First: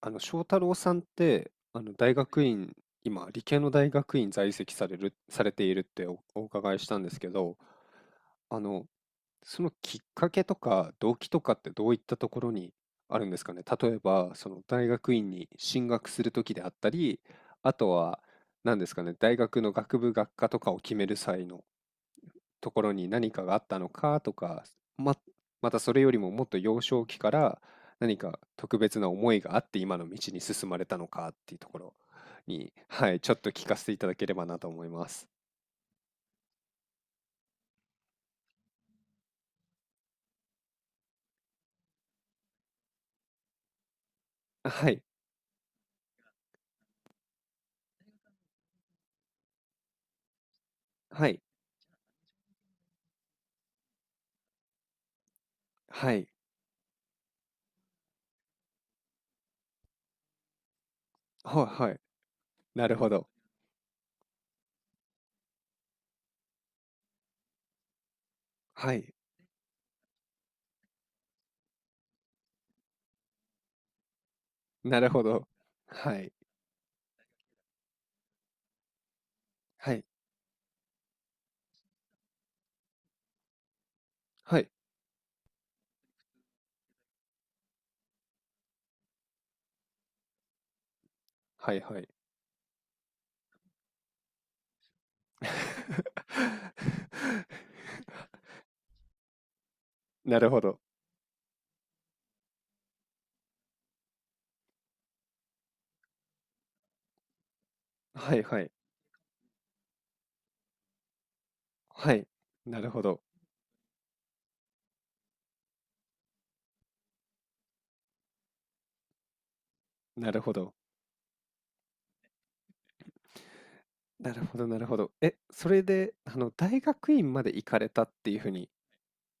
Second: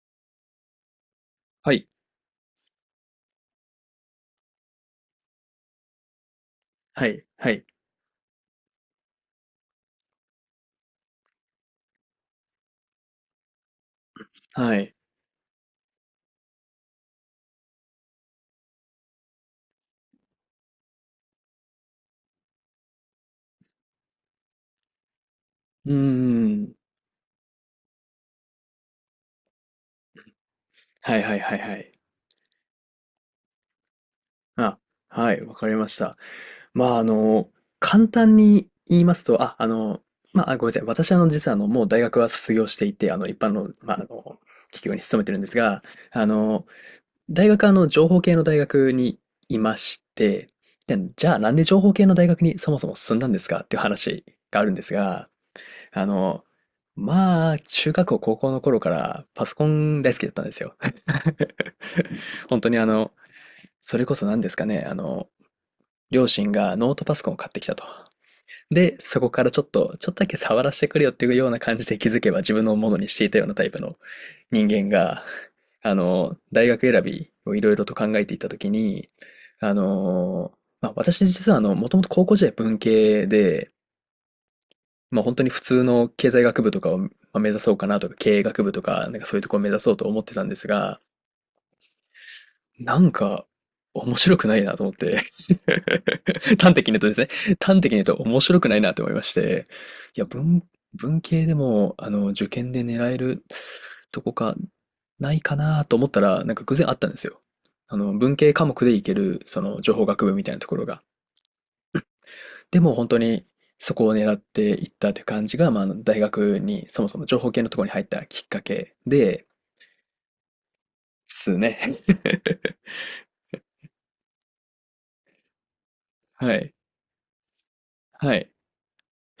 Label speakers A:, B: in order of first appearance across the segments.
A: 翔太郎さんって、
B: はい。
A: 大学院、今、理系の大学院在籍される、されているってお伺いしたん
B: は
A: です
B: い、
A: け
B: は
A: ど、
B: い、
A: あの、そのきっかけとか動機とかってどういったところにあるんですかね。例えば、その
B: は
A: 大
B: い。
A: 学院に進学するときであったり、あとは、何ですかね、大学の学部学科とかを決める際のところに何かがあったのかとか、ま、また
B: うー
A: それよりももっと
B: ん。
A: 幼少期から何か特別な思いがあって今の道に進まれたの
B: はい
A: かっ
B: はい
A: て
B: は
A: い
B: い
A: うと
B: は
A: こ
B: い。
A: ろに、はい、ちょっと聞かせていただければなと
B: あ、
A: 思います。
B: はい、わかりました。まあ、簡単に言いますと、まあ、ごめんなさい。私、実は、もう大学は卒業していて、一般の、まあ、企
A: は
B: 業に
A: い、
B: 勤めてるんですが、あの、大学は、情報系の大学にいまして、で、じ
A: は
B: ゃあ、
A: い、
B: なんで情報系の大学にそもそも進んだんですかっていう話があるんですが、あ
A: はい、
B: の、まあ、中学校、高校の頃からパソコン大好きだったんですよ。
A: はい、は い。
B: 本当に
A: なるほど。
B: それこそ何ですかね、両親がノートパソコンを買ってきたと。
A: は
B: で、
A: い、
B: そこからちょっとだけ触らせてくれよっていうような感じで気づけば自分のものにしていたようなタイプの人間
A: なる
B: が、
A: ほど。はい、
B: 大学選びをいろいろと考えていたときに、あ
A: はい、
B: の、まあ、私実はもともと高校時代文系で、
A: はい、
B: まあ本当に普通の経済学部とかをまあ目指そうかなとか、経営学部とか、なんかそういうところを目指そうと思ってたんですが、
A: はい、はい。
B: なんか面白くないなと思って 端的に言うとですね、端的に言うと面白くないなと思いまして、いや、
A: なるほど。
B: 文系でも、受験で狙えるとこか、ないかなと思ったら、なんか偶然あったんですよ。文
A: はい、
B: 系
A: は
B: 科
A: い、
B: 目でいける、情報学部みたいなところが。
A: はい。
B: で
A: なる
B: も
A: ほ
B: 本当
A: ど。
B: にそこを狙っていったという感じが、まあ、大学にそもそも情報系のところに入ったきっかけで
A: なるほど。
B: すね。
A: なるほどなるほど。え、それで、
B: はい。
A: 大学院まで行かれたって
B: は
A: いう
B: い。
A: 風に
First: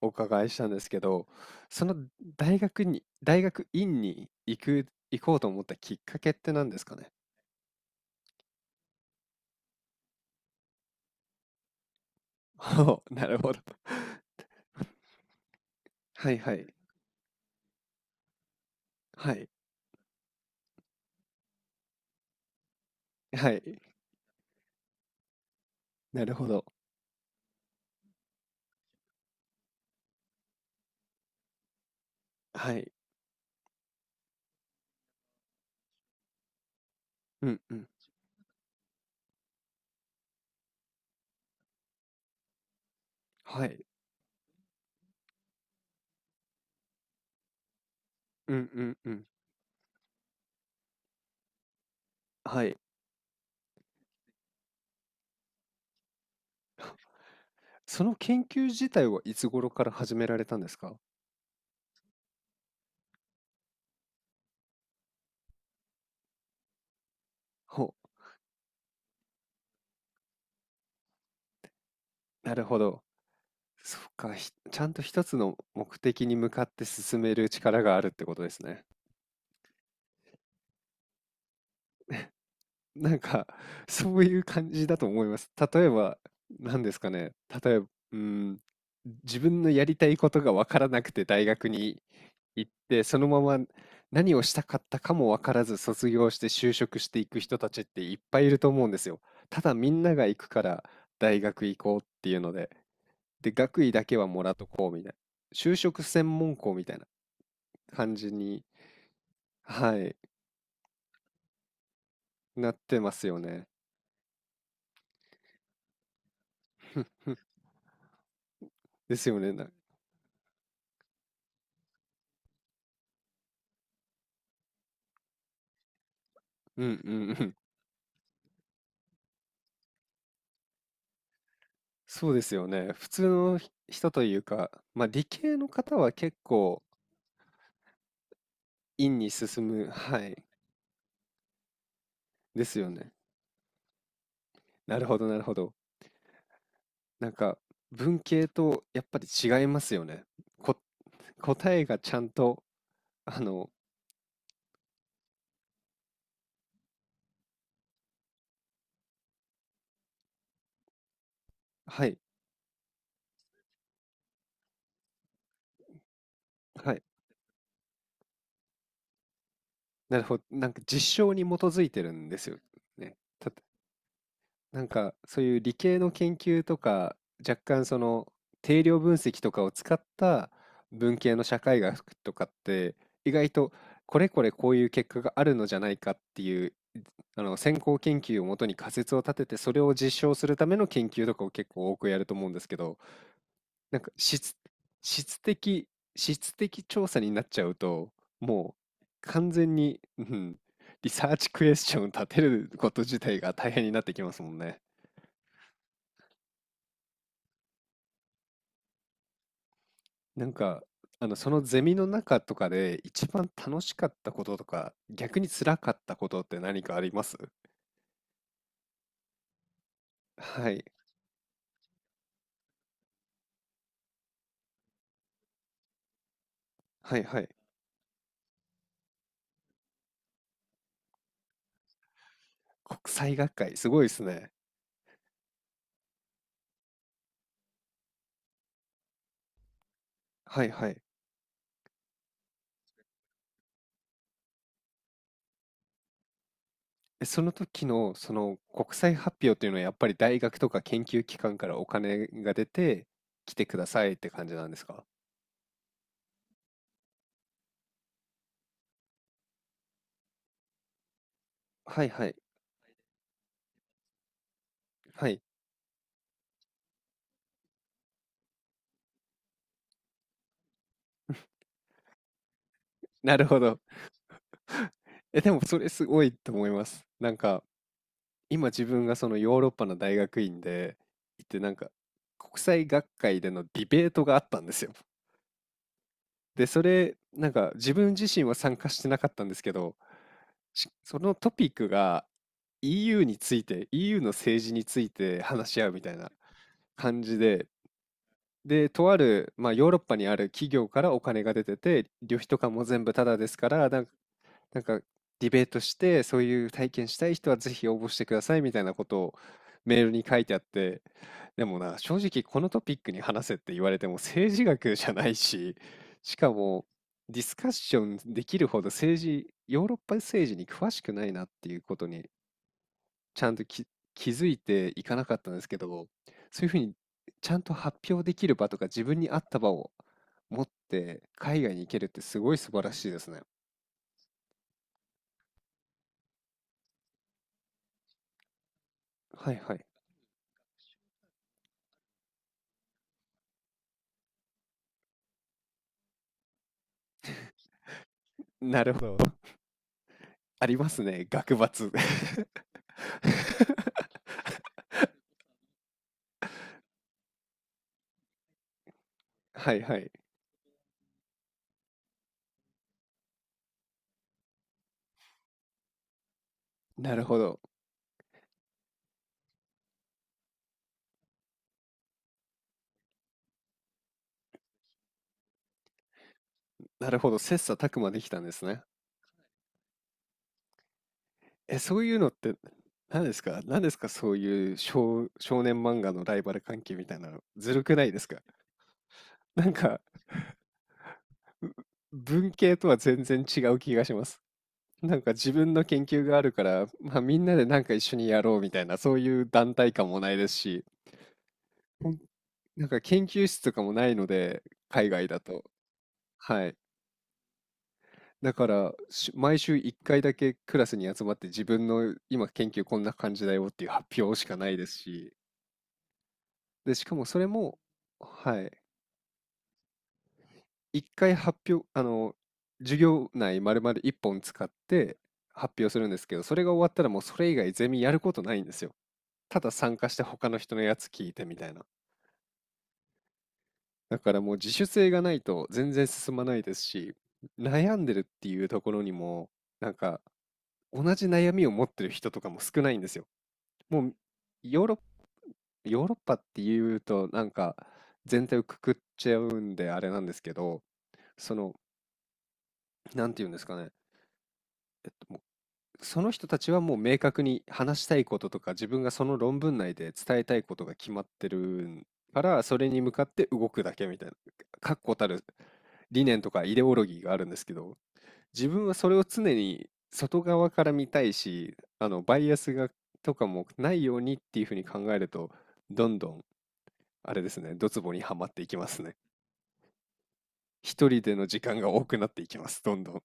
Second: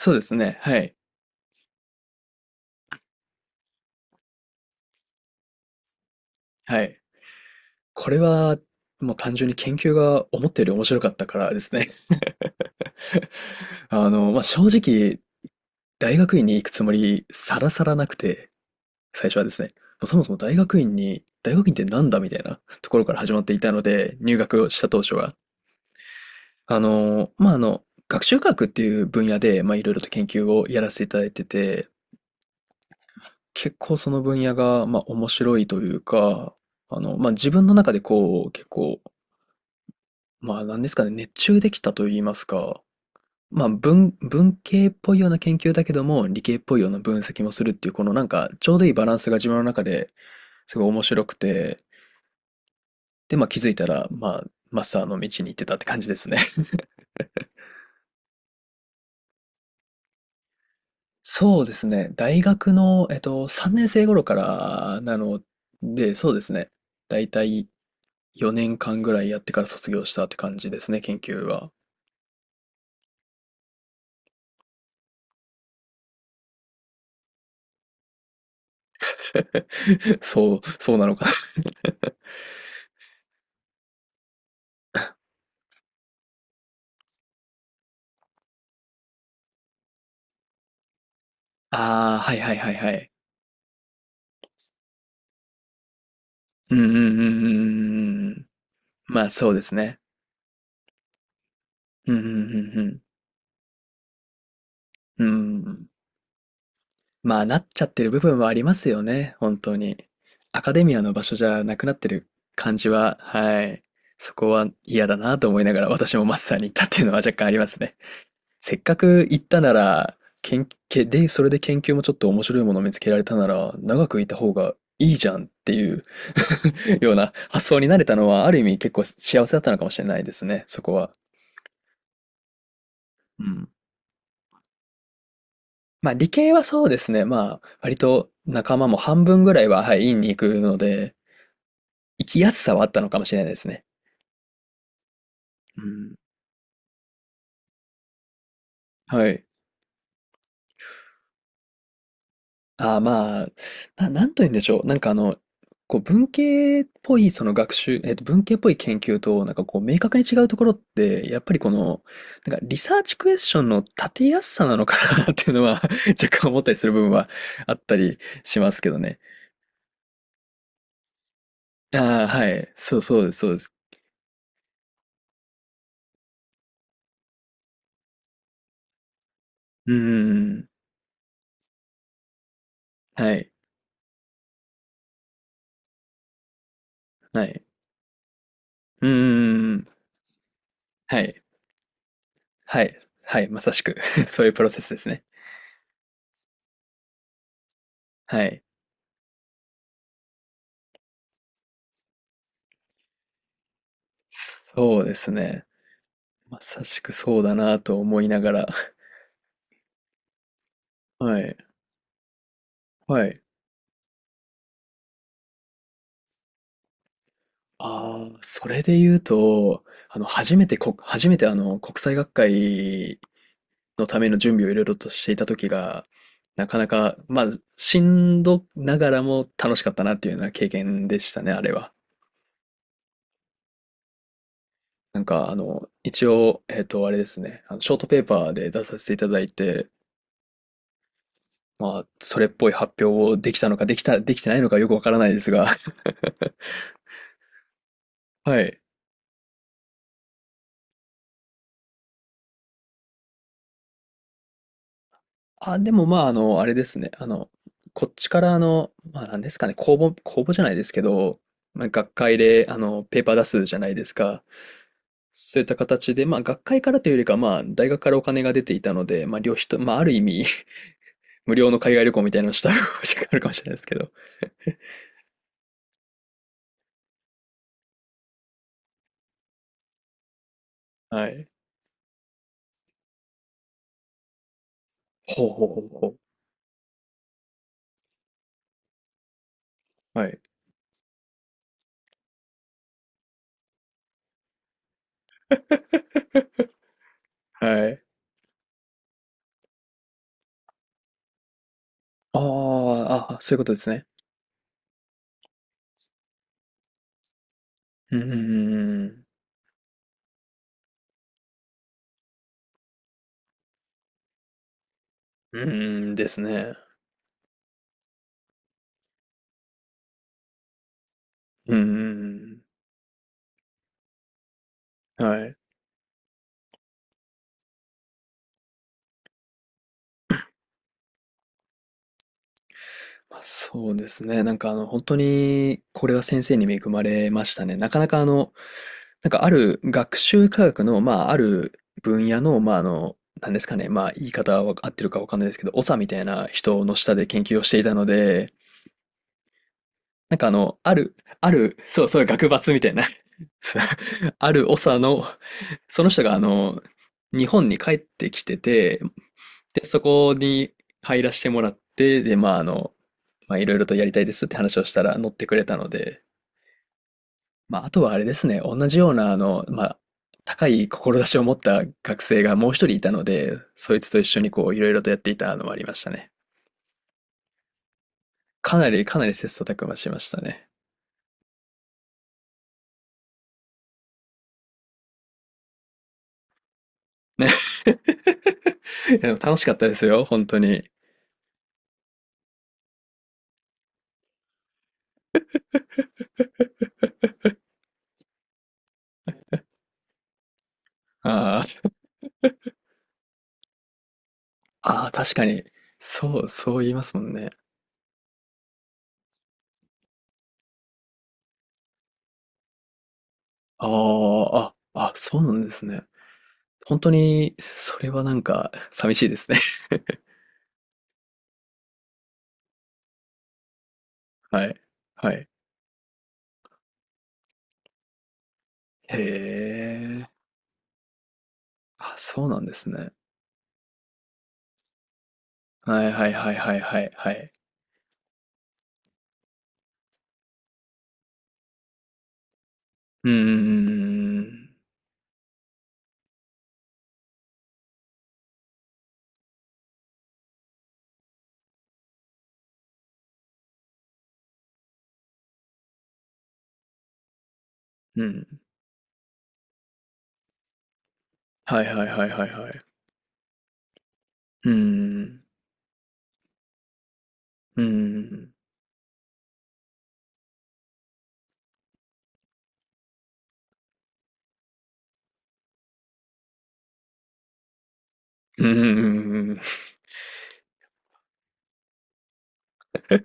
A: お
B: うです
A: 伺いし
B: ね。
A: たん
B: は
A: です
B: い。
A: けど、その大学院に行こうと思ったきっかけって何で
B: は
A: すか
B: い。
A: ね？
B: これは、もう単純に研究が思ったより面白かったからですね。
A: ほう、な るほど。
B: まあ、正直、大
A: は
B: 学
A: い
B: 院
A: は
B: に行く
A: い。
B: つもりさらさらなくて、最
A: は
B: 初は
A: い。
B: ですね。もうそもそも大学院ってなんだみたいなところから始まって
A: は
B: いた
A: い。
B: ので、入学をした当初は。
A: なるほど。
B: 学習科学っていう分野で、まあ、いろいろと研究をやらせていただいてて、
A: はい。
B: 結構その分野が、まあ、面白いというか、まあ、
A: う
B: 自
A: ん
B: 分の
A: うん。
B: 中でこう、結構、まあ、なんですかね、熱中できたと言いますか、ま
A: は
B: あ、
A: い。
B: 文系っぽいような研究だけども、理系っぽいような分析もするっていう、このなんか、
A: う
B: ち
A: ん
B: ょう
A: う
B: どいい
A: ん
B: バ
A: う
B: ラン
A: ん。
B: スが自分の中ですごい面白くて、
A: はい。
B: で、まあ、気づいたら、まあ、マスターの道に行ってたって感じですね。
A: その研究自体はいつ頃から始められたんですか？
B: そうですね。大学の、3年生頃からなので、そうですね。だいたい
A: ほ
B: 4年間ぐらいやってから卒業したって感じですね、研究は。
A: う、なるほど。そっか、ちゃんと一つの目的に向かって進める力があるってことですね。
B: そう、そうなのかな。
A: なんか、そういう感じだと思います。例えば、何ですかね。例えば、うん、自分のやりたいことがわからなくて大学 に
B: ああ、はいはい
A: 行
B: は
A: っ
B: いは
A: て、
B: い。
A: そのまま何をしたかったかもわからず卒業して就
B: うんうんう
A: 職し
B: ん
A: てい
B: う
A: く
B: んう
A: 人たちっていっ
B: んうんう
A: ぱい
B: ん。
A: いると思うんですよ。
B: まあそう
A: た
B: で
A: だ
B: す
A: み
B: ね。
A: んなが行くから大学行こうっ
B: うんうんう
A: ていうので、
B: ん
A: で、学位だけはもらうと、
B: うん。う
A: 就
B: ん。
A: 職専門校みたいな
B: まあ、なっちゃってる
A: 感
B: 部
A: じ
B: 分はあり
A: に、
B: ますよね、本当に。
A: はい、
B: アカデミアの場所じゃなくなってる
A: な
B: 感
A: っ
B: じ
A: てま
B: は、
A: すよ
B: は
A: ね。
B: い。そこは嫌だなと思いながら私もマスターに行ったっ てい
A: ふ
B: うのは若
A: ふ
B: 干ありますね。せっか
A: で
B: く
A: す
B: 行
A: よ
B: っ
A: ね、
B: たなら、研究で、それで研究もちょっと面白いものを見つけられたなら、長くいた方がいいじゃんっていう
A: うん
B: よ
A: う
B: う
A: ん
B: な
A: うん。
B: 発想になれたのは、ある意味結構幸せだったのかもしれないですね、そこは。
A: そうですよね。普通
B: う
A: の
B: ん。
A: 人というか、まあ、理系の方
B: ま
A: は
B: あ理
A: 結
B: 系は
A: 構
B: そうですね。まあ割と仲間も
A: 院
B: 半
A: に
B: 分ぐらい
A: 進
B: は、
A: む、
B: はい、
A: は
B: 院に行
A: い、
B: くので、生きやす
A: で
B: さ
A: す
B: はあっ
A: よ
B: たの
A: ね。
B: かもしれないですね。
A: なるほどなるほど。
B: うん。
A: なんか文系とやっぱ
B: は
A: り
B: い。
A: 違いますよね。こ、答えがちゃんと、
B: ああ、
A: あ
B: まあ、
A: の、
B: なんと言うんでしょう。なんかこう文系っぽいその学習、文系っぽい研究と、なんかこう明確に違うところって、やっぱりこの、
A: はい、
B: なんかリサーチクエスチョンの立てやすさなのかな っていうのは 若干思ったりする
A: は
B: 部
A: い。
B: 分はあったりしますけどね。
A: なるほど。なんか実証に基づいてる
B: ああ、
A: んで
B: は
A: すよ
B: い。そう、
A: ね。
B: そうです、そうです。
A: なんかそういう理系の研究とか、若干その定量分析とかを
B: う
A: 使
B: ー
A: った
B: ん。
A: 文系の社会学とかって、意
B: は
A: 外
B: い。
A: とこれこういう結果があるのじゃないかっていう、あ
B: は
A: の
B: い。
A: 先行研究をもとに仮
B: う
A: 説を立てて、そ
B: ー
A: れ
B: ん。
A: を実証するための研
B: は
A: 究と
B: い。
A: かを結構多くやると思うんですけ
B: はい。
A: ど、
B: はい。まさしく
A: なんか、
B: そういうプロセスですね。
A: 質的質的調査になっちゃうと、
B: はい。
A: もう完全に、うん、リサーチクエスチョン立てること自体が大変になってきますもんね。
B: そうですね。まさしくそうだなと思いながら。
A: なんか、
B: は
A: そ
B: い。
A: のゼミの中とかで
B: は
A: 一
B: い。
A: 番楽しかったこととか、逆に辛かったことって何かあります？
B: ああ、それで言うと、
A: はい、
B: 初めて国際学会のための準備をいろいろとしていた時が、なかなか、
A: はいは
B: まあ、
A: い。
B: しんどながらも楽しかったなっていうような経験でしたね、あれは。
A: 国際学会、すごいですね。
B: なんか、一応、あれですね、ショートペーパーで出させていただいて、
A: はいはい。
B: まあ、それっぽい発表をできたのか、できてないのかよくわからないですが、
A: え、その時のその
B: はい。
A: 国際発表というのはやっぱり大学とか研究機関からお金が出て来てくださいって感じなんですか？
B: あ、でもまあ、あれですね。こっちから、まあ、なんですかね、公募、公募じゃないですけど、まあ、
A: はい
B: 学
A: はい。
B: 会で、ペーパー出すじゃないですか。
A: はい。
B: そういった形で、まあ、学会からというよりか、まあ、大学からお金が出ていたので、まあ、旅費と、まあ、ある意味 無料の海外旅行みたいなのをした 時があ
A: な
B: る
A: る
B: かも
A: ほ
B: しれないで
A: ど。
B: すけど。
A: え、でもそれすごいと思います。なんか今自分がそのヨーロッパの大学院で
B: は
A: 行っ
B: い。
A: てなんか国際学会でのディベートがあったんですよ。
B: ほうほうほうほ
A: で、それなんか自分自身は参加してなかったんですけど、
B: う。はい。
A: そのトピックが EU について、EU の政治について話し合うみたいな感じで、
B: はい。
A: で、とある、まあ、ヨーロッパにある企業からお金が出てて、旅
B: あ
A: 費とかも全部タ
B: あ、
A: ダ
B: あ、
A: で
B: そうい
A: す
B: うこ
A: か
B: とです
A: ら、な
B: ね。
A: んか、なんかディベートして、そういう体験したい人はぜひ応募
B: う
A: し
B: ん、う
A: てくださいみたいなこと
B: ん、
A: をメールに書いてあって、でもな、正直このトピックに話せって言われても政治学じゃない
B: うん、うん、
A: し、
B: うんで
A: し
B: す
A: か
B: ね。
A: もディスカッションできるほど政治、ヨーロッパ政治に詳しくないなって
B: う
A: い
B: ん、う
A: うことに
B: ん、
A: ちゃんと気づいていか
B: う
A: な
B: ん
A: かっ
B: は
A: たん
B: い。
A: ですけど、そういうふうにちゃんと発表できる場とか自分に合った場を持って海外に行けるってすごい素晴らしいです
B: まあ
A: ね。
B: そうですね。なんか本当に、これは先生に恵まれましたね。なかなかなんかあ
A: はいは
B: る
A: い。
B: 学習科学の、まあある分野の、まあなんですかね。まあ言い方は合ってるかわかんないですけど、長みたいな人の下で研究をしていたので、
A: なるほど。
B: なんか
A: ありますね。
B: あ
A: 学
B: る、
A: 罰。
B: そうそう、学 閥みたいな ある長の、その人が日本に帰ってきてて、
A: はい
B: で、
A: は
B: そ
A: い。
B: こに入らせてもらって、で、まあまあ、いろいろとやりたいですって話をしたら乗ってくれたので、
A: なるほど。
B: まあ、あとはあれですね、同じような、まあ、高い志を持った学生がもう一人いたので、そいつと一緒にこう、いろいろとやっていたのもありましたね。
A: なるほど。切磋琢磨できたんです
B: か
A: ね。
B: なり、かなり切磋琢磨しましたね。
A: え、そういうのって何ですか、そういう少年漫画のライバル関係みたいなの。
B: ね。
A: ずるくないですか？
B: いやでも楽し
A: な
B: か
A: ん
B: ったで
A: か、
B: すよ、本当に。
A: ぶ文系とは全然違う気がします。なんか自分の研究があるから、まあ、みんなでなんか一緒にやろうみたいな、そういう団体感もないですし、
B: あー
A: ほんなんか研究室とかもないので、
B: あ
A: 海
B: ー、
A: 外
B: 確
A: だ
B: かに。
A: と。
B: そう、
A: は
B: そ
A: い。
B: う言いますもんね。
A: だから、毎週1回だけクラスに集まって自分の今研究こんな感じだよって
B: あ
A: い
B: ー
A: う発表しかな
B: あ、
A: いです
B: あ、
A: し、
B: そうなんですね。
A: で、
B: 本
A: し
B: 当
A: かもそれ
B: に、
A: も、
B: それはなん
A: はい。
B: か、寂しいですね。
A: 1回発表、授業内丸々1本使
B: は
A: っ
B: い。
A: て
B: はい。
A: 発表するんですけど、それが終わったらもうそれ以外ゼミやることないんですよ。た
B: へ
A: だ参加して
B: え。
A: 他の人のやつ聞いてみたいな。
B: あ、そうなんですね。
A: だからもう自主性がないと全然
B: はいはい
A: 進ま
B: はい
A: ない
B: は
A: で
B: い
A: す
B: はい
A: し、
B: はい。
A: 悩んでるっていうところにも、なんか同じ悩みを持ってる人とかも少ないんですよ。
B: うん
A: もう
B: うん
A: ヨーロッ、ヨーロッパっていうとなんか全体をくくっちゃうんであれなんですけど、その、なんていうんですかね、もうその人たちはもう明確に話した
B: うん
A: い
B: うんうんう
A: ことと
B: ん。
A: か自分がその論文内で伝えたいことが決まって
B: はいは
A: る
B: いはい
A: か
B: はい
A: ら
B: は
A: そ
B: い。
A: れに向かって動くだけみたいな
B: う
A: 確固た
B: ん
A: る理念とかイデオロギーがあるんですけ
B: うんう
A: ど、
B: ん。
A: 自分はそれを常に外側から見たいし、あのバイアスがとかもないようにっていうふうに考えると、どんどんあれですね、ドツボにはまって
B: うん
A: い
B: う
A: きま
B: ん
A: す
B: う
A: ね。
B: んうんうんうん。
A: 一人での時間が多くなっていきますどんどん。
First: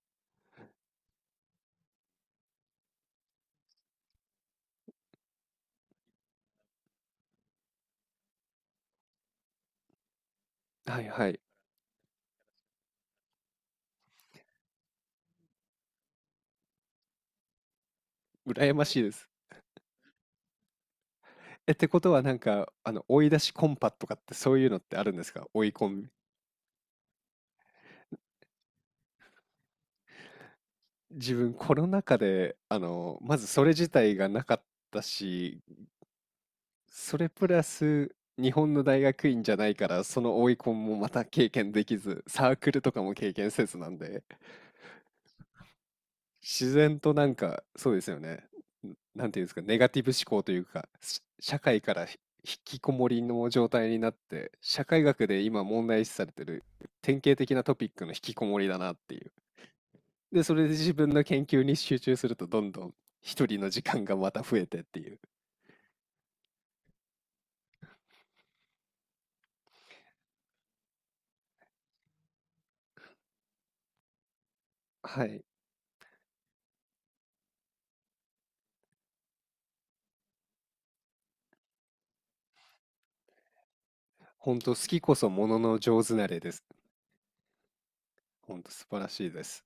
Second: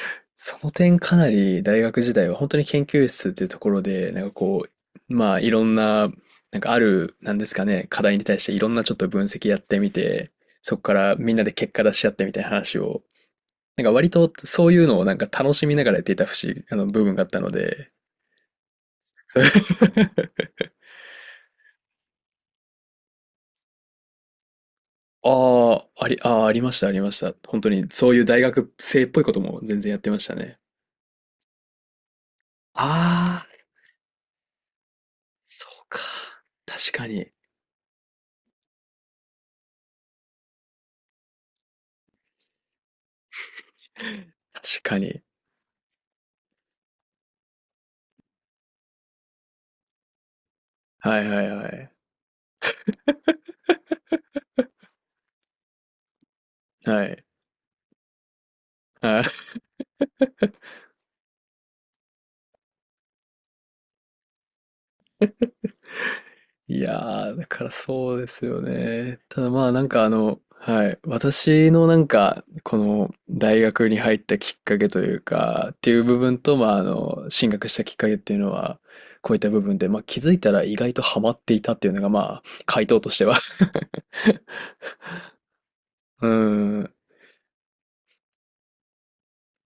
B: その点かなり大学時代は本当に研究室っていうところで、なんかこう、まあいろんな、なんかある、なんですかね、課題に対していろんなちょっと分析やってみて、そこか
A: はい
B: ら
A: は
B: みん
A: い。
B: なで結果出し合ってみたいな話を、なんか割とそういうのをなんか楽しみながらやっていた節、あの部分があったので、
A: 羨ましいです。 え、ってことはなんか、追い出しコンパとかってそういうのってあるんですか？追い
B: あ
A: コ
B: あ、
A: ン。
B: ありました、ありました。本当に、そういう大学生っぽいことも全然やってましたね。
A: 自分コロナ禍で、ま
B: ああ、
A: ずそれ自体がなかったし、
B: そうか。確か
A: そ
B: に。
A: れプラス日本の大学院じゃないから、その追いコンもまた経験できず、サークルとかも経験せずなんで、
B: 確かに。
A: 自然となんか、そうですよね。なんていうんですか、ネガティブ思考というか、
B: はいはい
A: 社
B: は
A: 会
B: い。
A: から引きこもりの状態になって、社会学で今問題視されてる
B: は
A: 典
B: い。
A: 型的なトピックの引きこもりだなって
B: は
A: い
B: い。
A: う。で、それで自分の研究に集中すると、どんどん一人の時間がまた増えてっていう。
B: いやー、だからそうですよね。ただまあなんかはい。私のなんか、この大学に入ったきっかけという
A: はい。
B: か、っていう部分と、まあ進学したきっかけっていうのは、こういった部分で、まあ気づいたら意外とハマっていたっていうのが、まあ、回答としては
A: 本当好きこそものの上手な
B: う
A: れです。
B: ん。
A: 本当素晴らしいです。